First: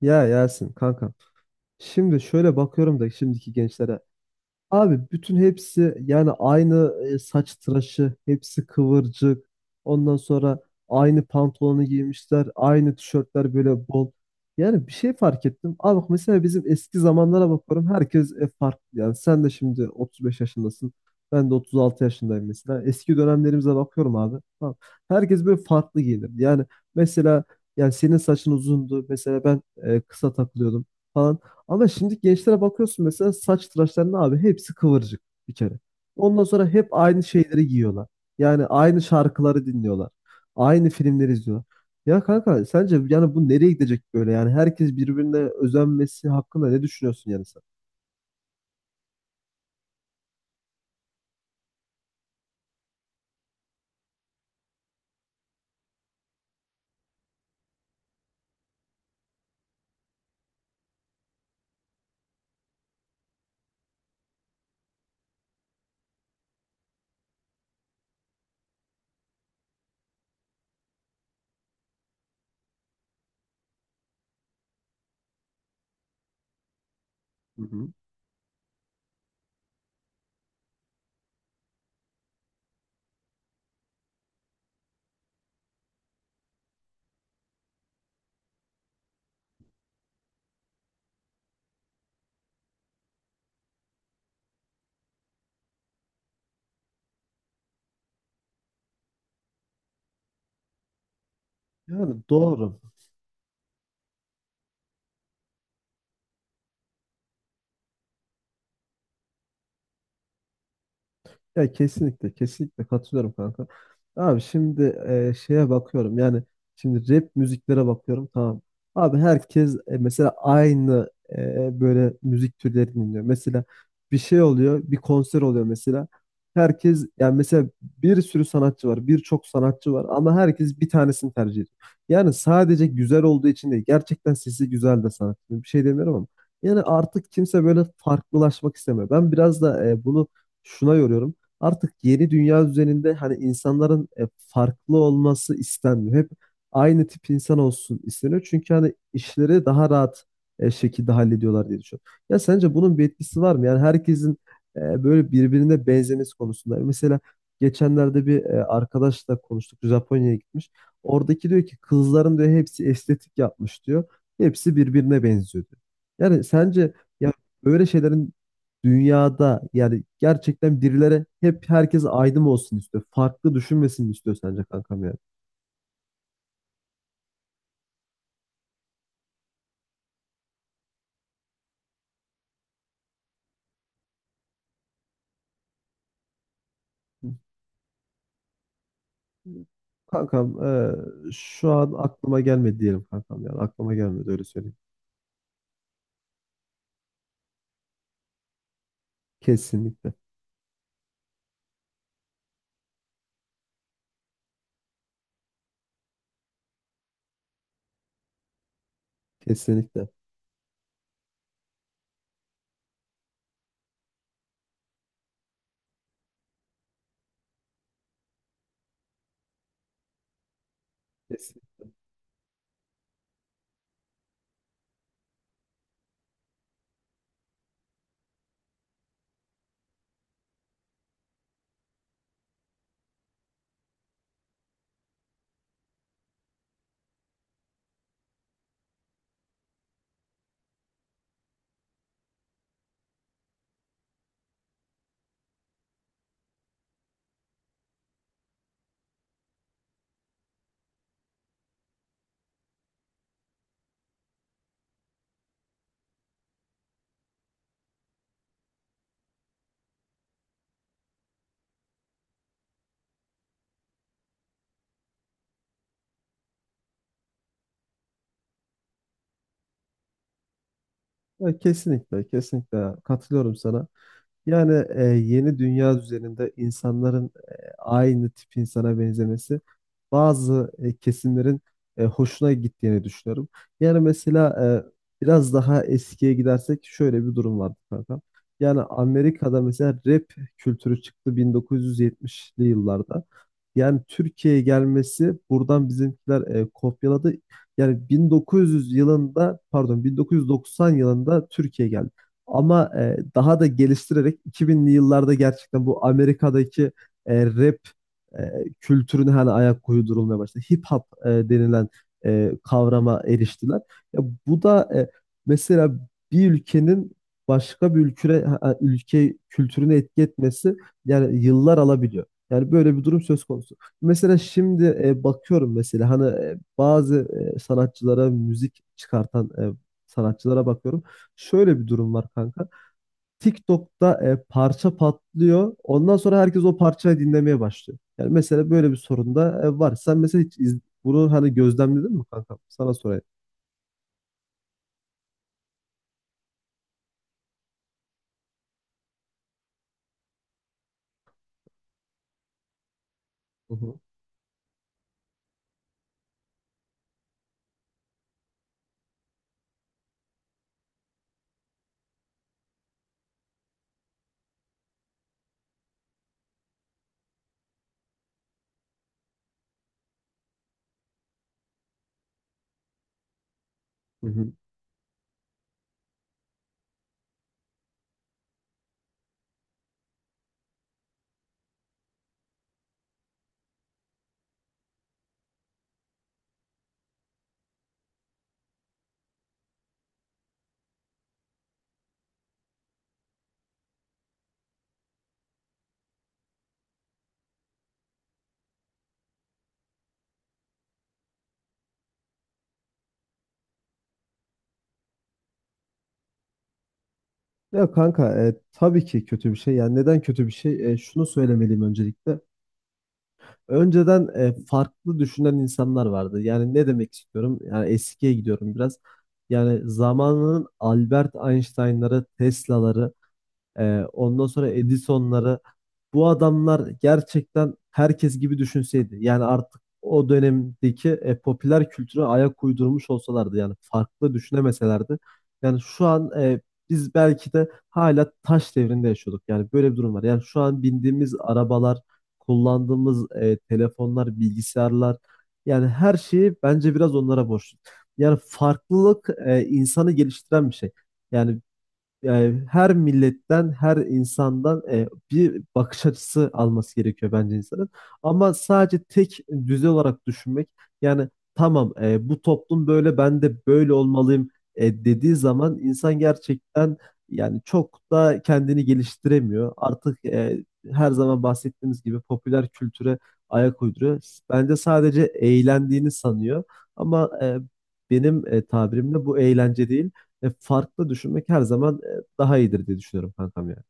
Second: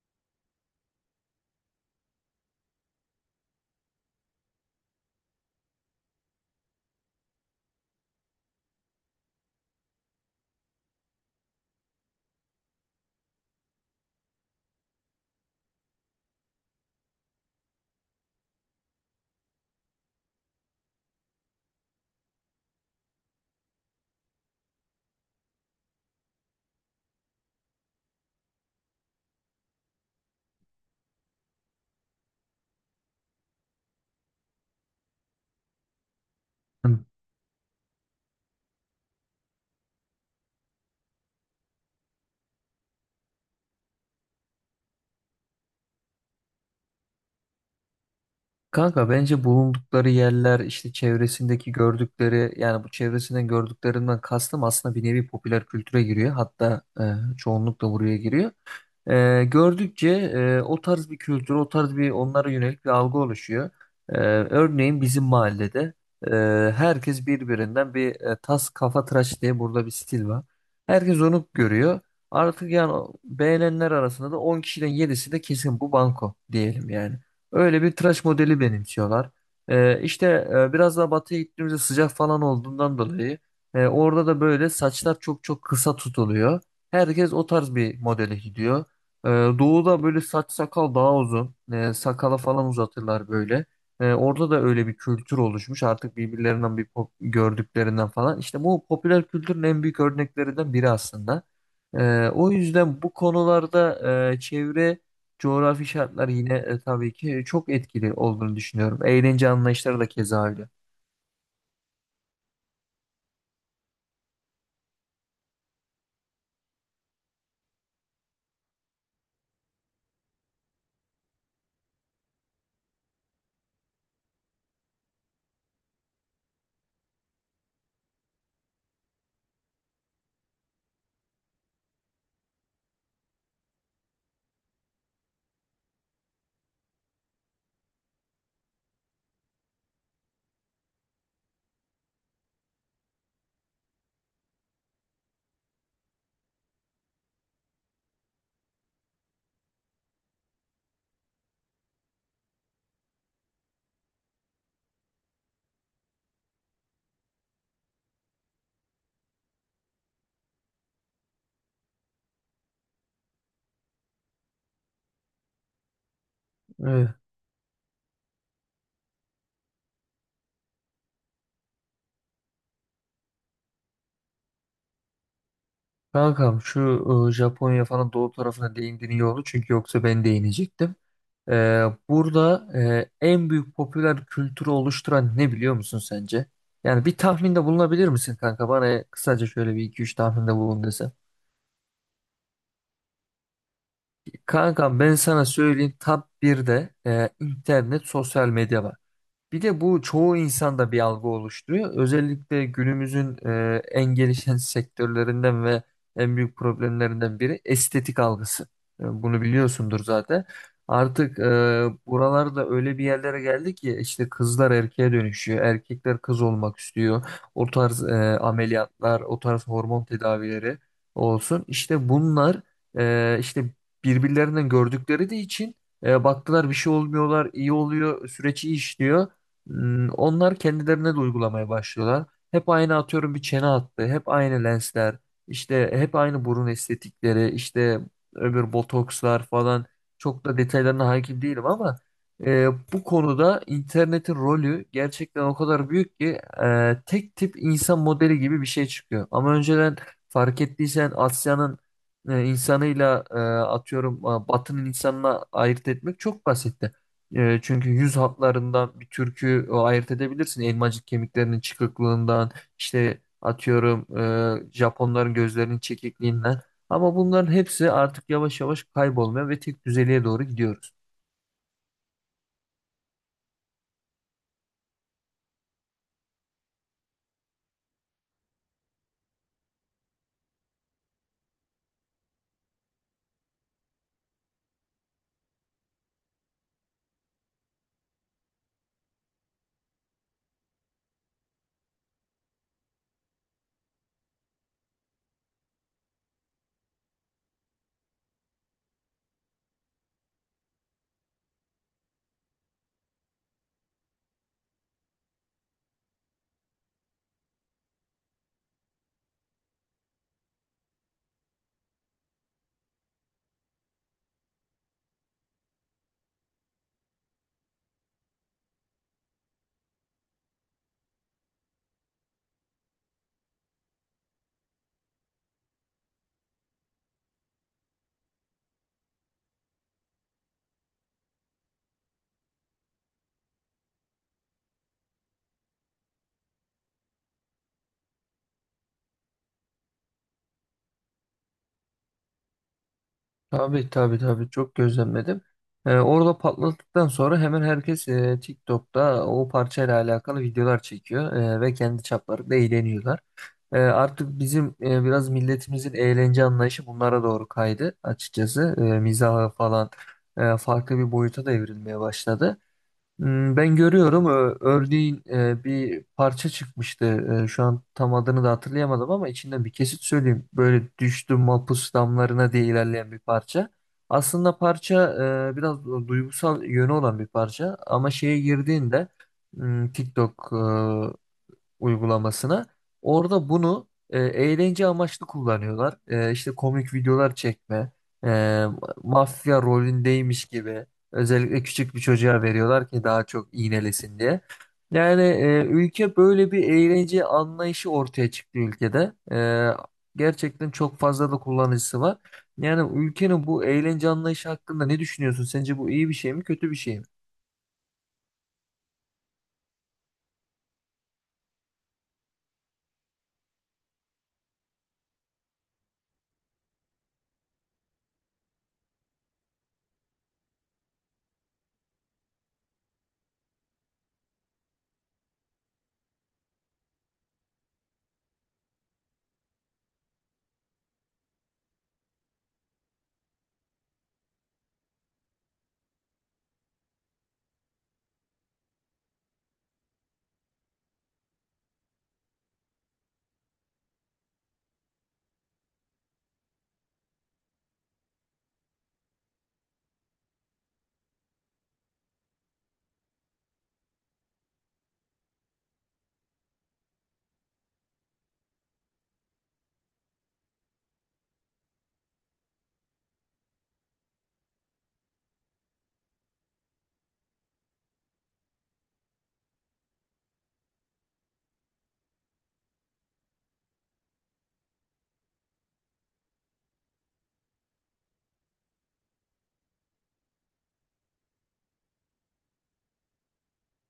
Ya Yasin kankam. Şimdi şöyle bakıyorum da şimdiki gençlere. Abi bütün hepsi yani aynı saç tıraşı, hepsi kıvırcık. Ondan sonra aynı pantolonu giymişler, aynı tişörtler böyle bol. Yani bir şey fark ettim. Abi bak mesela bizim eski zamanlara bakıyorum herkes farklı. Yani sen de şimdi 35 yaşındasın. Ben de 36 yaşındayım mesela. Eski dönemlerimize bakıyorum abi. Tamam. Herkes böyle farklı giyinirdi. Yani mesela yani senin saçın uzundu. Mesela ben kısa takılıyordum falan. Ama şimdi gençlere bakıyorsun mesela saç tıraşlarına abi hepsi kıvırcık bir kere. Ondan sonra hep aynı şeyleri giyiyorlar. Yani aynı şarkıları dinliyorlar. Aynı filmleri izliyorlar. Ya kanka sence yani bu nereye gidecek böyle? Yani herkes birbirine özenmesi hakkında ne düşünüyorsun yani sen? Kanka bence bulundukları yerler işte çevresindeki gördükleri yani bu çevresinden gördüklerinden kastım aslında bir nevi popüler kültüre giriyor. Hatta çoğunlukla buraya giriyor. Gördükçe o tarz bir kültür, o tarz bir onlara yönelik bir algı oluşuyor. Örneğin bizim mahallede e, herkes birbirinden bir tas kafa tıraş diye burada bir stil var. Herkes onu görüyor. Artık yani beğenenler arasında da 10 kişiden yedisi de kesin bu banko diyelim yani. Hı Öyle hı. bir tıraş modeli benimsiyorlar. İşte biraz daha batıya gittiğimizde sıcak falan olduğundan dolayı orada da böyle saçlar çok çok kısa tutuluyor. Herkes o tarz bir modele gidiyor. Ee, doğuda böyle saç sakal daha uzun. Sakala falan uzatırlar böyle. Orada da öyle bir kültür oluşmuş. Artık birbirlerinden bir gördüklerinden falan. İşte bu popüler kültürün en büyük örneklerinden biri aslında. Yani O doğru. yüzden bu konularda çevre coğrafi şartlar yine tabii ki çok etkili olduğunu düşünüyorum. Eğlence anlayışları da keza öyle. Ya kesinlikle kesinlikle katılıyorum kanka. Abi şimdi şeye bakıyorum yani şimdi rap müziklere bakıyorum tamam. Abi herkes mesela aynı böyle müzik türleri dinliyor. Mesela bir şey oluyor bir konser oluyor mesela. Herkes yani mesela bir sürü sanatçı var birçok sanatçı var ama herkes bir tanesini tercih ediyor. Yani sadece güzel olduğu için değil gerçekten sesi güzel de sanatçı. Bir şey demiyorum ama. Yani artık kimse böyle farklılaşmak istemiyor. Ben biraz da bunu şuna yoruyorum. Artık yeni dünya düzeninde hani insanların farklı olması istenmiyor. Hep aynı tip insan olsun isteniyor. Çünkü hani işleri daha rahat şekilde hallediyorlar diye düşünüyorum. Ya sence bunun bir etkisi var mı? Yani herkesin böyle birbirine benzemesi konusunda. Mesela geçenlerde bir arkadaşla konuştuk. Japonya'ya gitmiş. Oradaki diyor ki kızların diyor hepsi estetik yapmış diyor. Hepsi birbirine benziyor diyor. Yani sence Evet. ya böyle şeylerin dünyada yani gerçekten birilere hep herkes aydın olsun istiyor. Farklı düşünmesini istiyor sence kankam yani. Kankam şu Japonya falan doğu tarafına değindin iyi oldu. Çünkü yoksa ben değinecektim. Burada en büyük popüler kültürü oluşturan ne biliyor musun sence? Yani bir tahminde bulunabilir misin kanka? Bana kısaca şöyle bir iki üç tahminde Kankam bulun desem. şu an aklıma gelmedi diyelim kankam yani aklıma gelmedi öyle söyleyeyim. Kankam ben sana söyleyeyim top 1'de internet sosyal medya var. Bir de bu Kesinlikle. çoğu insanda bir algı oluşturuyor. Özellikle günümüzün en gelişen sektörlerinden ve en büyük problemlerinden biri estetik algısı. Bunu biliyorsundur Kesinlikle. zaten. Artık buralarda öyle bir yerlere geldi ki işte kızlar erkeğe dönüşüyor. Erkekler kız olmak istiyor. O tarz ameliyatlar, o tarz hormon tedavileri olsun. Kesinlikle. İşte bunlar işte birbirlerinden gördükleri de için baktılar bir şey olmuyorlar, iyi oluyor, süreç iyi işliyor. Onlar kendilerine de uygulamaya başlıyorlar. Hep aynı atıyorum bir çene hattı, hep aynı lensler, işte hep aynı burun estetikleri, işte öbür botokslar falan. Çok da detaylarına hakim değilim ama e, bu konuda internetin rolü gerçekten o kadar büyük ki tek tip insan modeli gibi bir şey çıkıyor. Ama önceden fark ettiysen Asya'nın insanıyla atıyorum Batı'nın insanına ayırt etmek çok basitti. Çünkü yüz hatlarından bir türkü ayırt edebilirsin. Elmacık kemiklerinin çıkıklığından, işte atıyorum Japonların gözlerinin çekikliğinden. Ama bunların hepsi artık yavaş yavaş kaybolmaya ve tek düzeliğe doğru gidiyoruz. Ya kesinlikle, kesinlikle katılıyorum sana. Yani yeni dünya düzeninde insanların aynı tip insana benzemesi bazı kesimlerin hoşuna gittiğini düşünüyorum. Yani mesela biraz daha eskiye gidersek şöyle bir durum vardı kanka. Yani Amerika'da mesela rap kültürü çıktı 1970'li yıllarda. Yani Türkiye'ye gelmesi buradan bizimkiler kopyaladı. Yani 1900 yılında pardon 1990 yılında Türkiye geldi. Ama daha da geliştirerek 2000'li yıllarda gerçekten bu Amerika'daki rap e, kültürüne hani ayak uydurulmaya başladı. Hip hop denilen kavrama eriştiler. Ya bu da mesela bir ülkenin başka bir ülke kültürüne etki etmesi yani yıllar alabiliyor. Yani böyle bir durum söz konusu. Mesela şimdi bakıyorum mesela hani bazı sanatçılara müzik çıkartan sanatçılara bakıyorum. Şöyle bir durum var kanka. TikTok'ta parça patlıyor. Ondan sonra herkes o parçayı dinlemeye başlıyor. Yani mesela böyle bir sorun da var. Sen mesela bunu hani gözlemledin mi kanka? Sana sorayım. Tabii tabii tabii çok gözlemledim. Orada patladıktan sonra hemen herkes TikTok'ta o parçayla alakalı videolar çekiyor ve kendi çaplarında eğleniyorlar. Hı E, hı. artık bizim biraz milletimizin eğlence anlayışı bunlara doğru kaydı açıkçası. Mizaha falan farklı bir boyuta da evrilmeye başladı. Ben görüyorum. Örneğin bir parça çıkmıştı. Şu an tam adını da hatırlayamadım ama içinden bir kesit söyleyeyim. Böyle düştüm mapus damlarına diye ilerleyen bir parça. Hı hı. Aslında parça biraz duygusal yönü olan bir parça ama şeye girdiğinde TikTok uygulamasına. Orada bunu eğlence amaçlı kullanıyorlar. E, işte komik videolar çekme, e, mafya rolündeymiş gibi özellikle küçük bir çocuğa veriyorlar ki daha çok iğnelesin diye. Yani ülke böyle bir eğlence anlayışı ortaya çıktı ülkede. Gerçekten çok fazla da kullanıcısı var. Yani ülkenin bu eğlence anlayışı hakkında ne düşünüyorsun? Sence bu iyi bir şey mi, kötü bir şey mi? Ya kanka tabii ki kötü bir şey. Yani neden kötü bir şey? E, şunu söylemeliyim öncelikle. Önceden farklı düşünen insanlar vardı. Yani ne demek istiyorum? Yani eskiye gidiyorum biraz. Yani zamanının Albert Einstein'ları, Tesla'ları ondan sonra Edison'ları bu adamlar gerçekten herkes gibi düşünseydi. Yani artık o dönemdeki popüler kültüre ayak uydurmuş olsalardı yani farklı düşünemeselerdi. Yani şu an biz belki de hala taş devrinde yaşıyorduk. Yani böyle bir durum var. Yani şu an bindiğimiz arabalar, kullandığımız telefonlar, bilgisayarlar yani her şeyi bence biraz onlara borçlu. Yani farklılık insanı geliştiren bir şey. Yani yani her milletten, her insandan bir bakış açısı alması gerekiyor bence insanın. Ama sadece tek düze olarak düşünmek, yani tamam bu toplum böyle, ben de böyle olmalıyım dediği zaman insan gerçekten yani çok da kendini geliştiremiyor. Artık her zaman bahsettiğimiz gibi popüler kültüre ayak uyduruyor. Bence sadece eğlendiğini sanıyor. Ama benim tabirimle bu eğlence değil. E, farklı düşünmek her zaman daha iyidir diye düşünüyorum kankam yani.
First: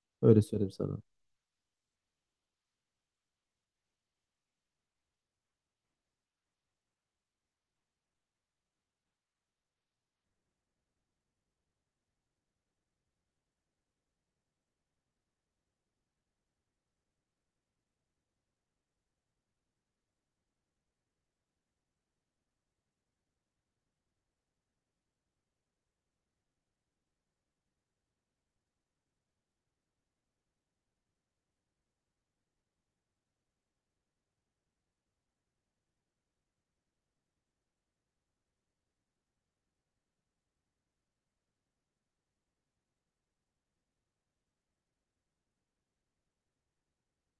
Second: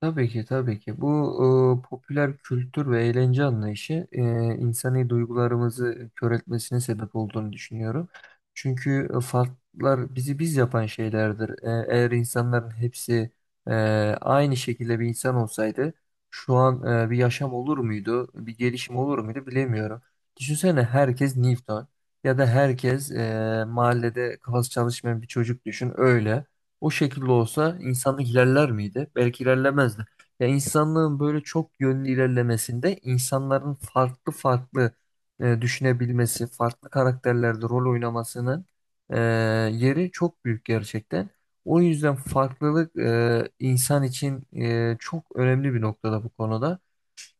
Tabii Öyle ki söyleyeyim tabii sana. ki. Bu popüler kültür ve eğlence anlayışı insani duygularımızı kör etmesine sebep olduğunu düşünüyorum. Çünkü farklar bizi biz yapan şeylerdir. Eğer insanların hepsi e, aynı şekilde bir insan olsaydı şu an bir yaşam olur muydu, bir gelişim olur muydu bilemiyorum. Düşünsene herkes Newton ya da herkes mahallede kafası çalışmayan bir çocuk düşün öyle. O şekilde olsa insanlık ilerler miydi? Belki ilerlemezdi. Ya insanlığın böyle çok yönlü ilerlemesinde insanların farklı farklı düşünebilmesi, farklı karakterlerde rol oynamasının e, yeri çok büyük gerçekten. O yüzden farklılık insan için çok önemli bir noktada bu konuda.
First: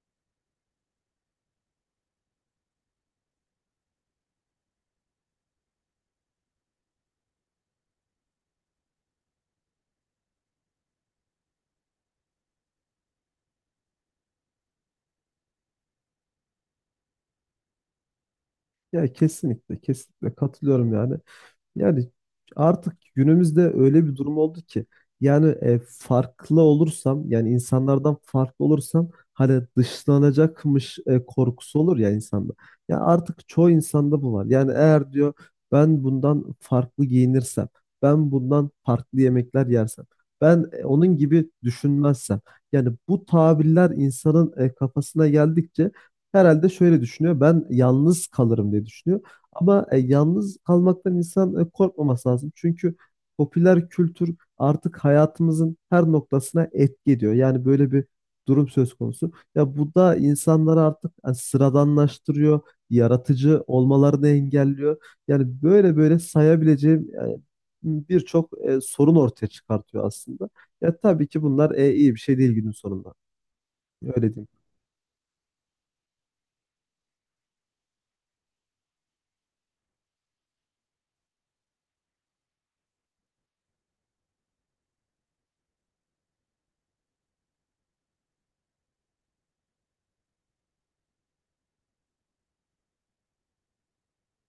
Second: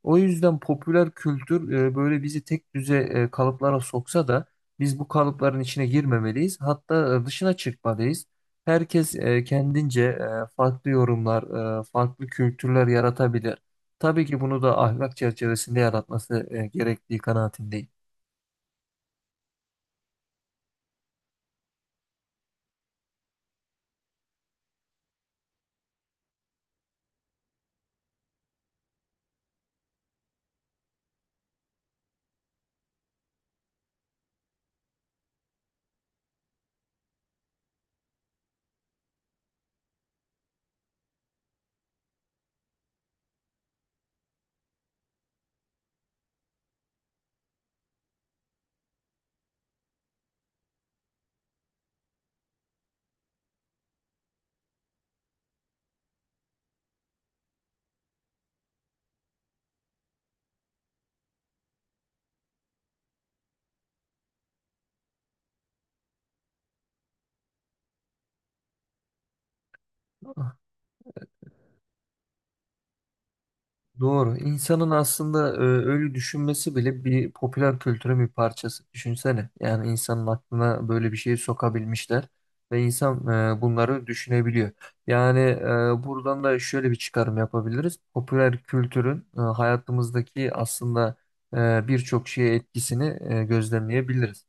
O yüzden popüler kültür böyle bizi tek düze kalıplara soksa da biz bu kalıpların içine girmemeliyiz. Hatta dışına çıkmalıyız. Herkes kendince farklı yorumlar, farklı kültürler yaratabilir. Tabii ki bunu da ahlak çerçevesinde yaratması gerektiği kanaatindeyim. Ya kesinlikle kesinlikle katılıyorum yani. Yani artık günümüzde öyle bir durum oldu ki yani farklı olursam yani insanlardan farklı olursam hani dışlanacakmış korkusu olur ya insanda. Ya artık çoğu insanda bu var. Yani eğer diyor ben bundan farklı giyinirsem, ben bundan farklı yemekler yersem, ben onun gibi düşünmezsem. Yani bu tabirler insanın kafasına geldikçe herhalde şöyle düşünüyor. Ben yalnız kalırım diye düşünüyor. Ama yalnız kalmaktan insan korkmaması lazım. Çünkü popüler kültür artık hayatımızın her noktasına etki ediyor. Yani böyle bir durum söz konusu. Ya bu da insanları artık sıradanlaştırıyor, yaratıcı olmalarını engelliyor. Yani böyle böyle sayabileceğim birçok sorun ortaya çıkartıyor aslında. Ya tabii ki bunlar iyi bir şey değil günün sonunda. Öyle Doğru. diyeyim. İnsanın aslında öyle düşünmesi bile bir popüler kültürün bir parçası. Düşünsene. Yani insanın aklına böyle bir şeyi sokabilmişler ve insan bunları düşünebiliyor. Yani buradan da şöyle bir çıkarım yapabiliriz. Popüler kültürün hayatımızdaki aslında birçok şeye etkisini gözlemleyebiliriz.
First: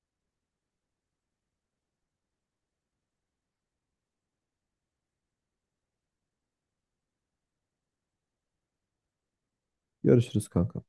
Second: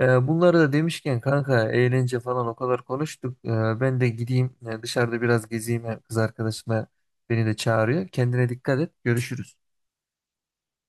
Bunları da demişken kanka eğlence falan o kadar konuştuk. Ben de gideyim dışarıda biraz gezeyim kız arkadaşımla. Beni de çağırıyor. Kendine dikkat et. Görüşürüz. Görüşürüz kanka.